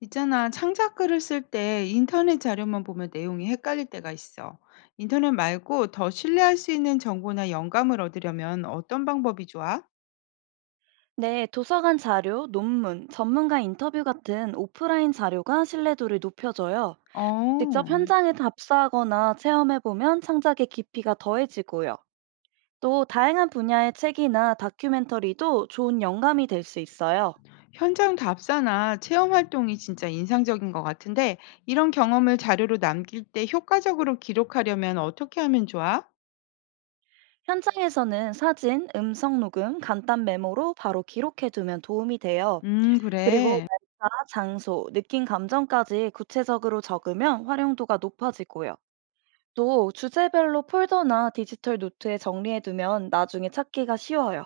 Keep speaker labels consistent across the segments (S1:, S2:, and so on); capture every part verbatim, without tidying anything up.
S1: 있잖아, 창작글을 쓸 때 인터넷 자료만 보면 내용이 헷갈릴 때가 있어. 인터넷 말고 더 신뢰할 수 있는 정보나 영감을 얻으려면 어떤 방법이 좋아?
S2: 네, 도서관 자료, 논문, 전문가 인터뷰 같은 오프라인 자료가 신뢰도를 높여줘요. 직접
S1: 어,
S2: 현장에 답사하거나 체험해보면 창작의 깊이가 더해지고요. 또 다양한 분야의 책이나 다큐멘터리도 좋은 영감이 될 수 있어요.
S1: 현장 답사나 체험 활동이 진짜 인상적인 것 같은데, 이런 경험을 자료로 남길 때 효과적으로 기록하려면 어떻게 하면 좋아?
S2: 현장에서는 사진, 음성 녹음, 간단 메모로 바로 기록해두면 도움이 돼요.
S1: 음,
S2: 그리고
S1: 그래.
S2: 날짜, 장소, 느낀 감정까지 구체적으로 적으면 활용도가 높아지고요. 또 주제별로 폴더나 디지털 노트에 정리해두면 나중에 찾기가 쉬워요.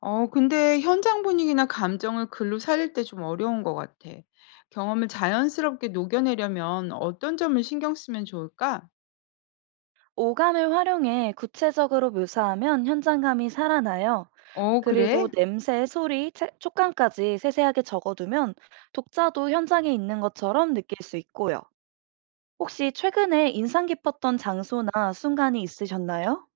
S1: 어 근데 현장 분위기나 감정을 글로 살릴 때 좀 어려운 것 같아. 경험을 자연스럽게 녹여내려면 어떤 점을 신경 쓰면 좋을까?
S2: 오감을 활용해 구체적으로 묘사하면 현장감이 살아나요.
S1: 어,
S2: 그리고
S1: 그래?
S2: 냄새, 소리, 체- 촉감까지 세세하게 적어두면 독자도 현장에 있는 것처럼 느낄 수 있고요. 혹시 최근에 인상 깊었던 장소나 순간이 있으셨나요?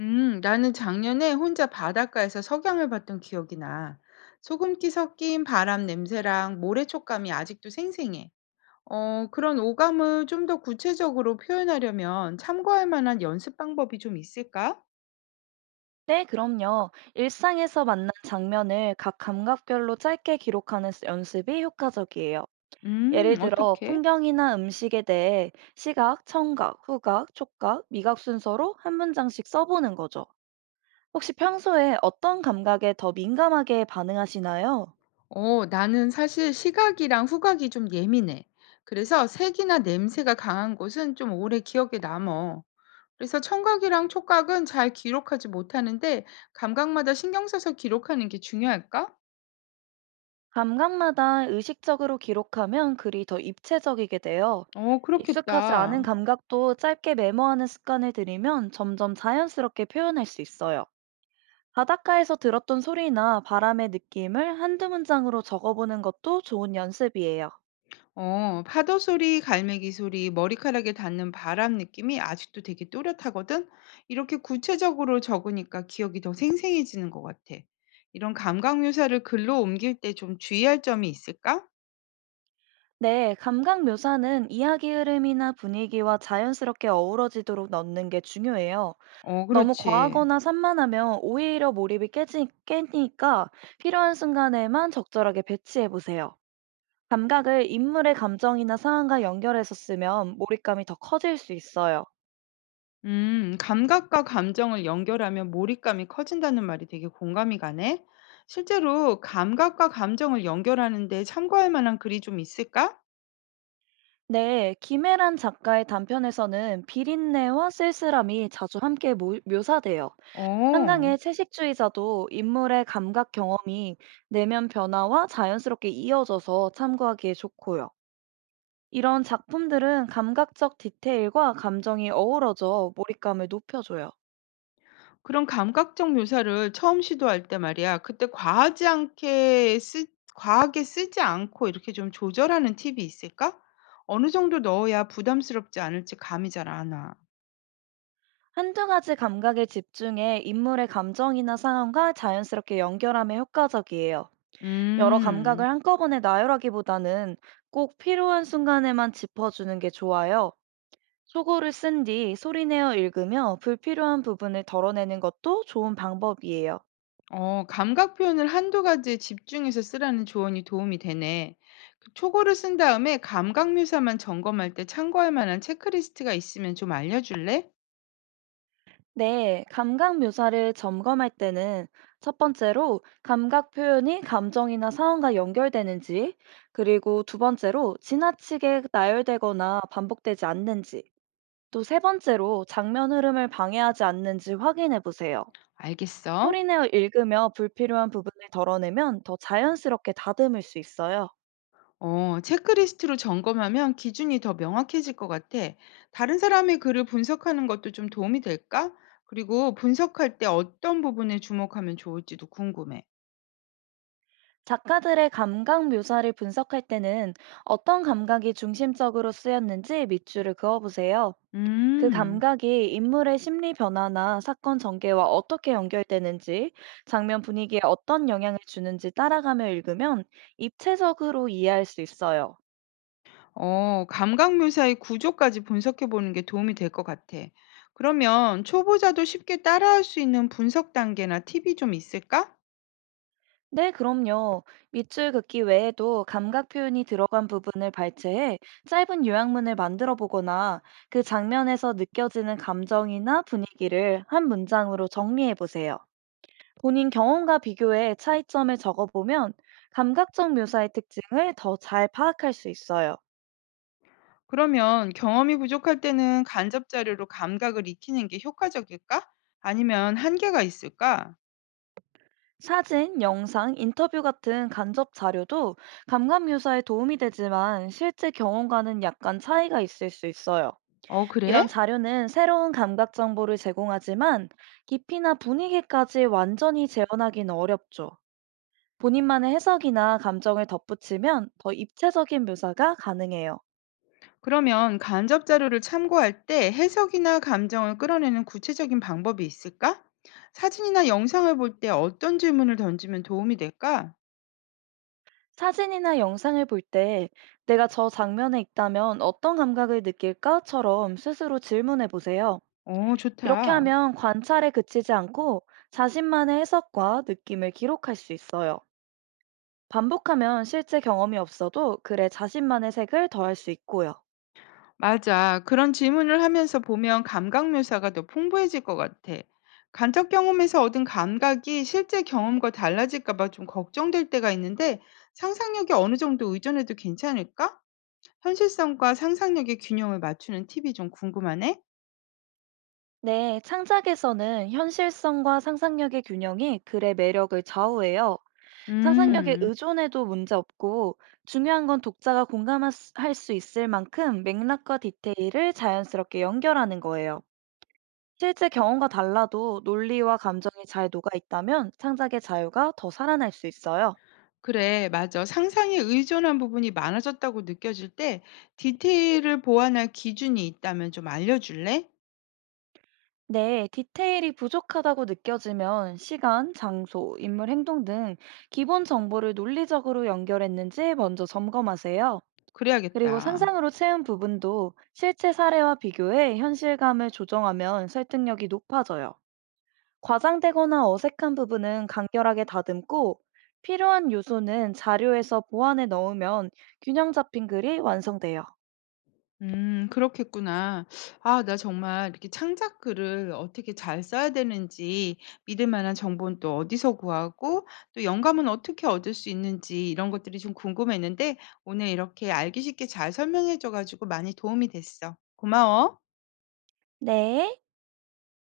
S1: 음, 나는 작년에 혼자 바닷가에서 석양을 봤던 기억이 나. 소금기 섞인 바람 냄새랑 모래 촉감이 아직도 생생해. 어, 그런 오감을 좀 더 구체적으로 표현하려면 참고할 만한 연습 방법이 좀 있을까?
S2: 네, 그럼요. 일상에서 만난 장면을 각 감각별로 짧게 기록하는 스- 연습이 효과적이에요.
S1: 음,
S2: 예를 들어
S1: 어떻게?
S2: 풍경이나 음식에 대해 시각, 청각, 후각, 촉각, 미각 순서로 한 문장씩 써보는 거죠. 혹시 평소에 어떤 감각에 더 민감하게 반응하시나요?
S1: 어, 나는 사실 시각이랑 후각이 좀 예민해. 그래서 색이나 냄새가 강한 곳은 좀 오래 기억에 남어. 그래서 청각이랑 촉각은 잘 기록하지 못하는데 감각마다 신경 써서 기록하는 게 중요할까?
S2: 감각마다 의식적으로 기록하면 글이 더 입체적이게 돼요.
S1: 어,
S2: 익숙하지 않은
S1: 그렇겠다.
S2: 감각도 짧게 메모하는 습관을 들이면 점점 자연스럽게 표현할 수 있어요. 바닷가에서 들었던 소리나 바람의 느낌을 한두 문장으로 적어보는 것도 좋은 연습이에요.
S1: 어, 파도 소리, 갈매기 소리, 머리카락에 닿는 바람 느낌이 아직도 되게 또렷하거든. 이렇게 구체적으로 적으니까 기억이 더 생생해지는 것 같아. 이런 감각 묘사를 글로 옮길 때 좀 주의할 점이 있을까?
S2: 네, 감각 묘사는 이야기 흐름이나 분위기와 자연스럽게 어우러지도록 넣는 게 중요해요.
S1: 어
S2: 너무
S1: 그렇지.
S2: 과하거나 산만하면 오히려 몰입이 깨지, 깨니까 필요한 순간에만 적절하게 배치해 보세요. 감각을 인물의 감정이나 상황과 연결해서 쓰면 몰입감이 더 커질 수 있어요.
S1: 음 감각과 감정을 연결하면 몰입감이 커진다는 말이 되게 공감이 가네. 실제로 감각과 감정을 연결하는데 참고할 만한 글이 좀 있을까?
S2: 네, 김혜란 작가의 단편에서는 비린내와 쓸쓸함이 자주 함께 모- 묘사돼요.
S1: 어.
S2: 한강의 채식주의자도 인물의 감각 경험이 내면 변화와 자연스럽게 이어져서 참고하기에 좋고요. 이런 작품들은 감각적 디테일과 감정이 어우러져 몰입감을 높여줘요.
S1: 그런 감각적 묘사를 처음 시도할 때 말이야. 그때 과하지 않게 쓰 과하게 쓰지 않고 이렇게 좀 조절하는 팁이 있을까? 어느 정도 넣어야 부담스럽지 않을지 감이 잘 안 와.
S2: 한두 가지 감각에 집중해 인물의 감정이나 상황과 자연스럽게 연결하면 효과적이에요. 여러
S1: 음.
S2: 감각을 한꺼번에 나열하기보다는 꼭 필요한 순간에만 짚어주는 게 좋아요. 속어를 쓴 뒤 소리내어 읽으며 불필요한 부분을 덜어내는 것도 좋은 방법이에요.
S1: 어, 감각 표현을 한두 가지에 집중해서 쓰라는 조언이 도움이 되네. 그 초고를 쓴 다음에 감각 묘사만 점검할 때 참고할 만한 체크리스트가 있으면 좀 알려줄래?
S2: 네, 감각 묘사를 점검할 때는 첫 번째로 감각 표현이 감정이나 상황과 연결되는지, 그리고 두 번째로 지나치게 나열되거나 반복되지 않는지, 또 세 번째로 장면 흐름을 방해하지 않는지 확인해 보세요.
S1: 알겠어.
S2: 소리내어 읽으며 불필요한 부분을 덜어내면 더 자연스럽게 다듬을 수 있어요.
S1: 어, 체크리스트로 점검하면 기준이 더 명확해질 것 같아. 다른 사람의 글을 분석하는 것도 좀 도움이 될까? 그리고 분석할 때 어떤 부분에 주목하면 좋을지도 궁금해.
S2: 작가들의 감각 묘사를 분석할 때는 어떤 감각이 중심적으로 쓰였는지 밑줄을 그어보세요. 그
S1: 음.
S2: 감각이 인물의 심리 변화나 사건 전개와 어떻게 연결되는지, 장면 분위기에 어떤 영향을 주는지 따라가며 읽으면 입체적으로 이해할 수 있어요.
S1: 어, 감각 묘사의 구조까지 분석해 보는 게 도움이 될 것 같아. 그러면 초보자도 쉽게 따라할 수 있는 분석 단계나 팁이 좀 있을까?
S2: 네, 그럼요. 밑줄 긋기 외에도 감각 표현이 들어간 부분을 발췌해 짧은 요약문을 만들어 보거나 그 장면에서 느껴지는 감정이나 분위기를 한 문장으로 정리해 보세요. 본인 경험과 비교해 차이점을 적어 보면 감각적 묘사의 특징을 더 잘 파악할 수 있어요.
S1: 그러면 경험이 부족할 때는 간접 자료로 감각을 익히는 게 효과적일까? 아니면 한계가 있을까?
S2: 사진, 영상, 인터뷰 같은 간접 자료도 감각 묘사에 도움이 되지만 실제 경험과는 약간 차이가 있을 수 있어요.
S1: 어, 그래?
S2: 이런 자료는 새로운 감각 정보를 제공하지만 깊이나 분위기까지 완전히 재현하기는 어렵죠. 본인만의 해석이나 감정을 덧붙이면 더 입체적인 묘사가 가능해요.
S1: 그러면 간접 자료를 참고할 때 해석이나 감정을 끌어내는 구체적인 방법이 있을까? 사진이나 영상을 볼 때 어떤 질문을 던지면 도움이 될까?
S2: 사진이나 영상을 볼 때 내가 저 장면에 있다면 어떤 감각을 느낄까?처럼 스스로 질문해 보세요.
S1: 어,
S2: 이렇게
S1: 좋다.
S2: 하면 관찰에 그치지 않고 자신만의 해석과 느낌을 기록할 수 있어요. 반복하면 실제 경험이 없어도 글에 자신만의 색을 더할 수 있고요.
S1: 맞아. 그런 질문을 하면서 보면 감각 묘사가 더 풍부해질 것 같아. 간접 경험에서 얻은 감각이 실제 경험과 달라질까 봐 좀 걱정될 때가 있는데 상상력이 어느 정도 의존해도 괜찮을까? 현실성과 상상력의 균형을 맞추는 팁이 좀 궁금하네.
S2: 네, 창작에서는 현실성과 상상력의 균형이 글의 매력을 좌우해요. 상상력에
S1: 음.
S2: 의존해도 문제없고 중요한 건 독자가 공감할 수 할수 있을 만큼 맥락과 디테일을 자연스럽게 연결하는 거예요. 실제 경험과 달라도 논리와 감정이 잘 녹아 있다면 창작의 자유가 더 살아날 수 있어요.
S1: 그래, 맞아. 상상에 의존한 부분이 많아졌다고 느껴질 때 디테일을 보완할 기준이 있다면 좀 알려줄래?
S2: 네, 디테일이 부족하다고 느껴지면 시간, 장소, 인물 행동 등 기본 정보를 논리적으로 연결했는지 먼저 점검하세요. 그리고
S1: 그래야겠다.
S2: 상상으로 채운 부분도 실제 사례와 비교해 현실감을 조정하면 설득력이 높아져요. 과장되거나 어색한 부분은 간결하게 다듬고 필요한 요소는 자료에서 보완해 넣으면 균형 잡힌 글이 완성돼요.
S1: 음 그렇겠구나. 아 나 정말 이렇게 창작 글을 어떻게 잘 써야 되는지 믿을 만한 정보는 또 어디서 구하고 또 영감은 어떻게 얻을 수 있는지 이런 것들이 좀 궁금했는데 오늘 이렇게 알기 쉽게 잘 설명해 줘 가지고 많이 도움이 됐어. 고마워.
S2: 네.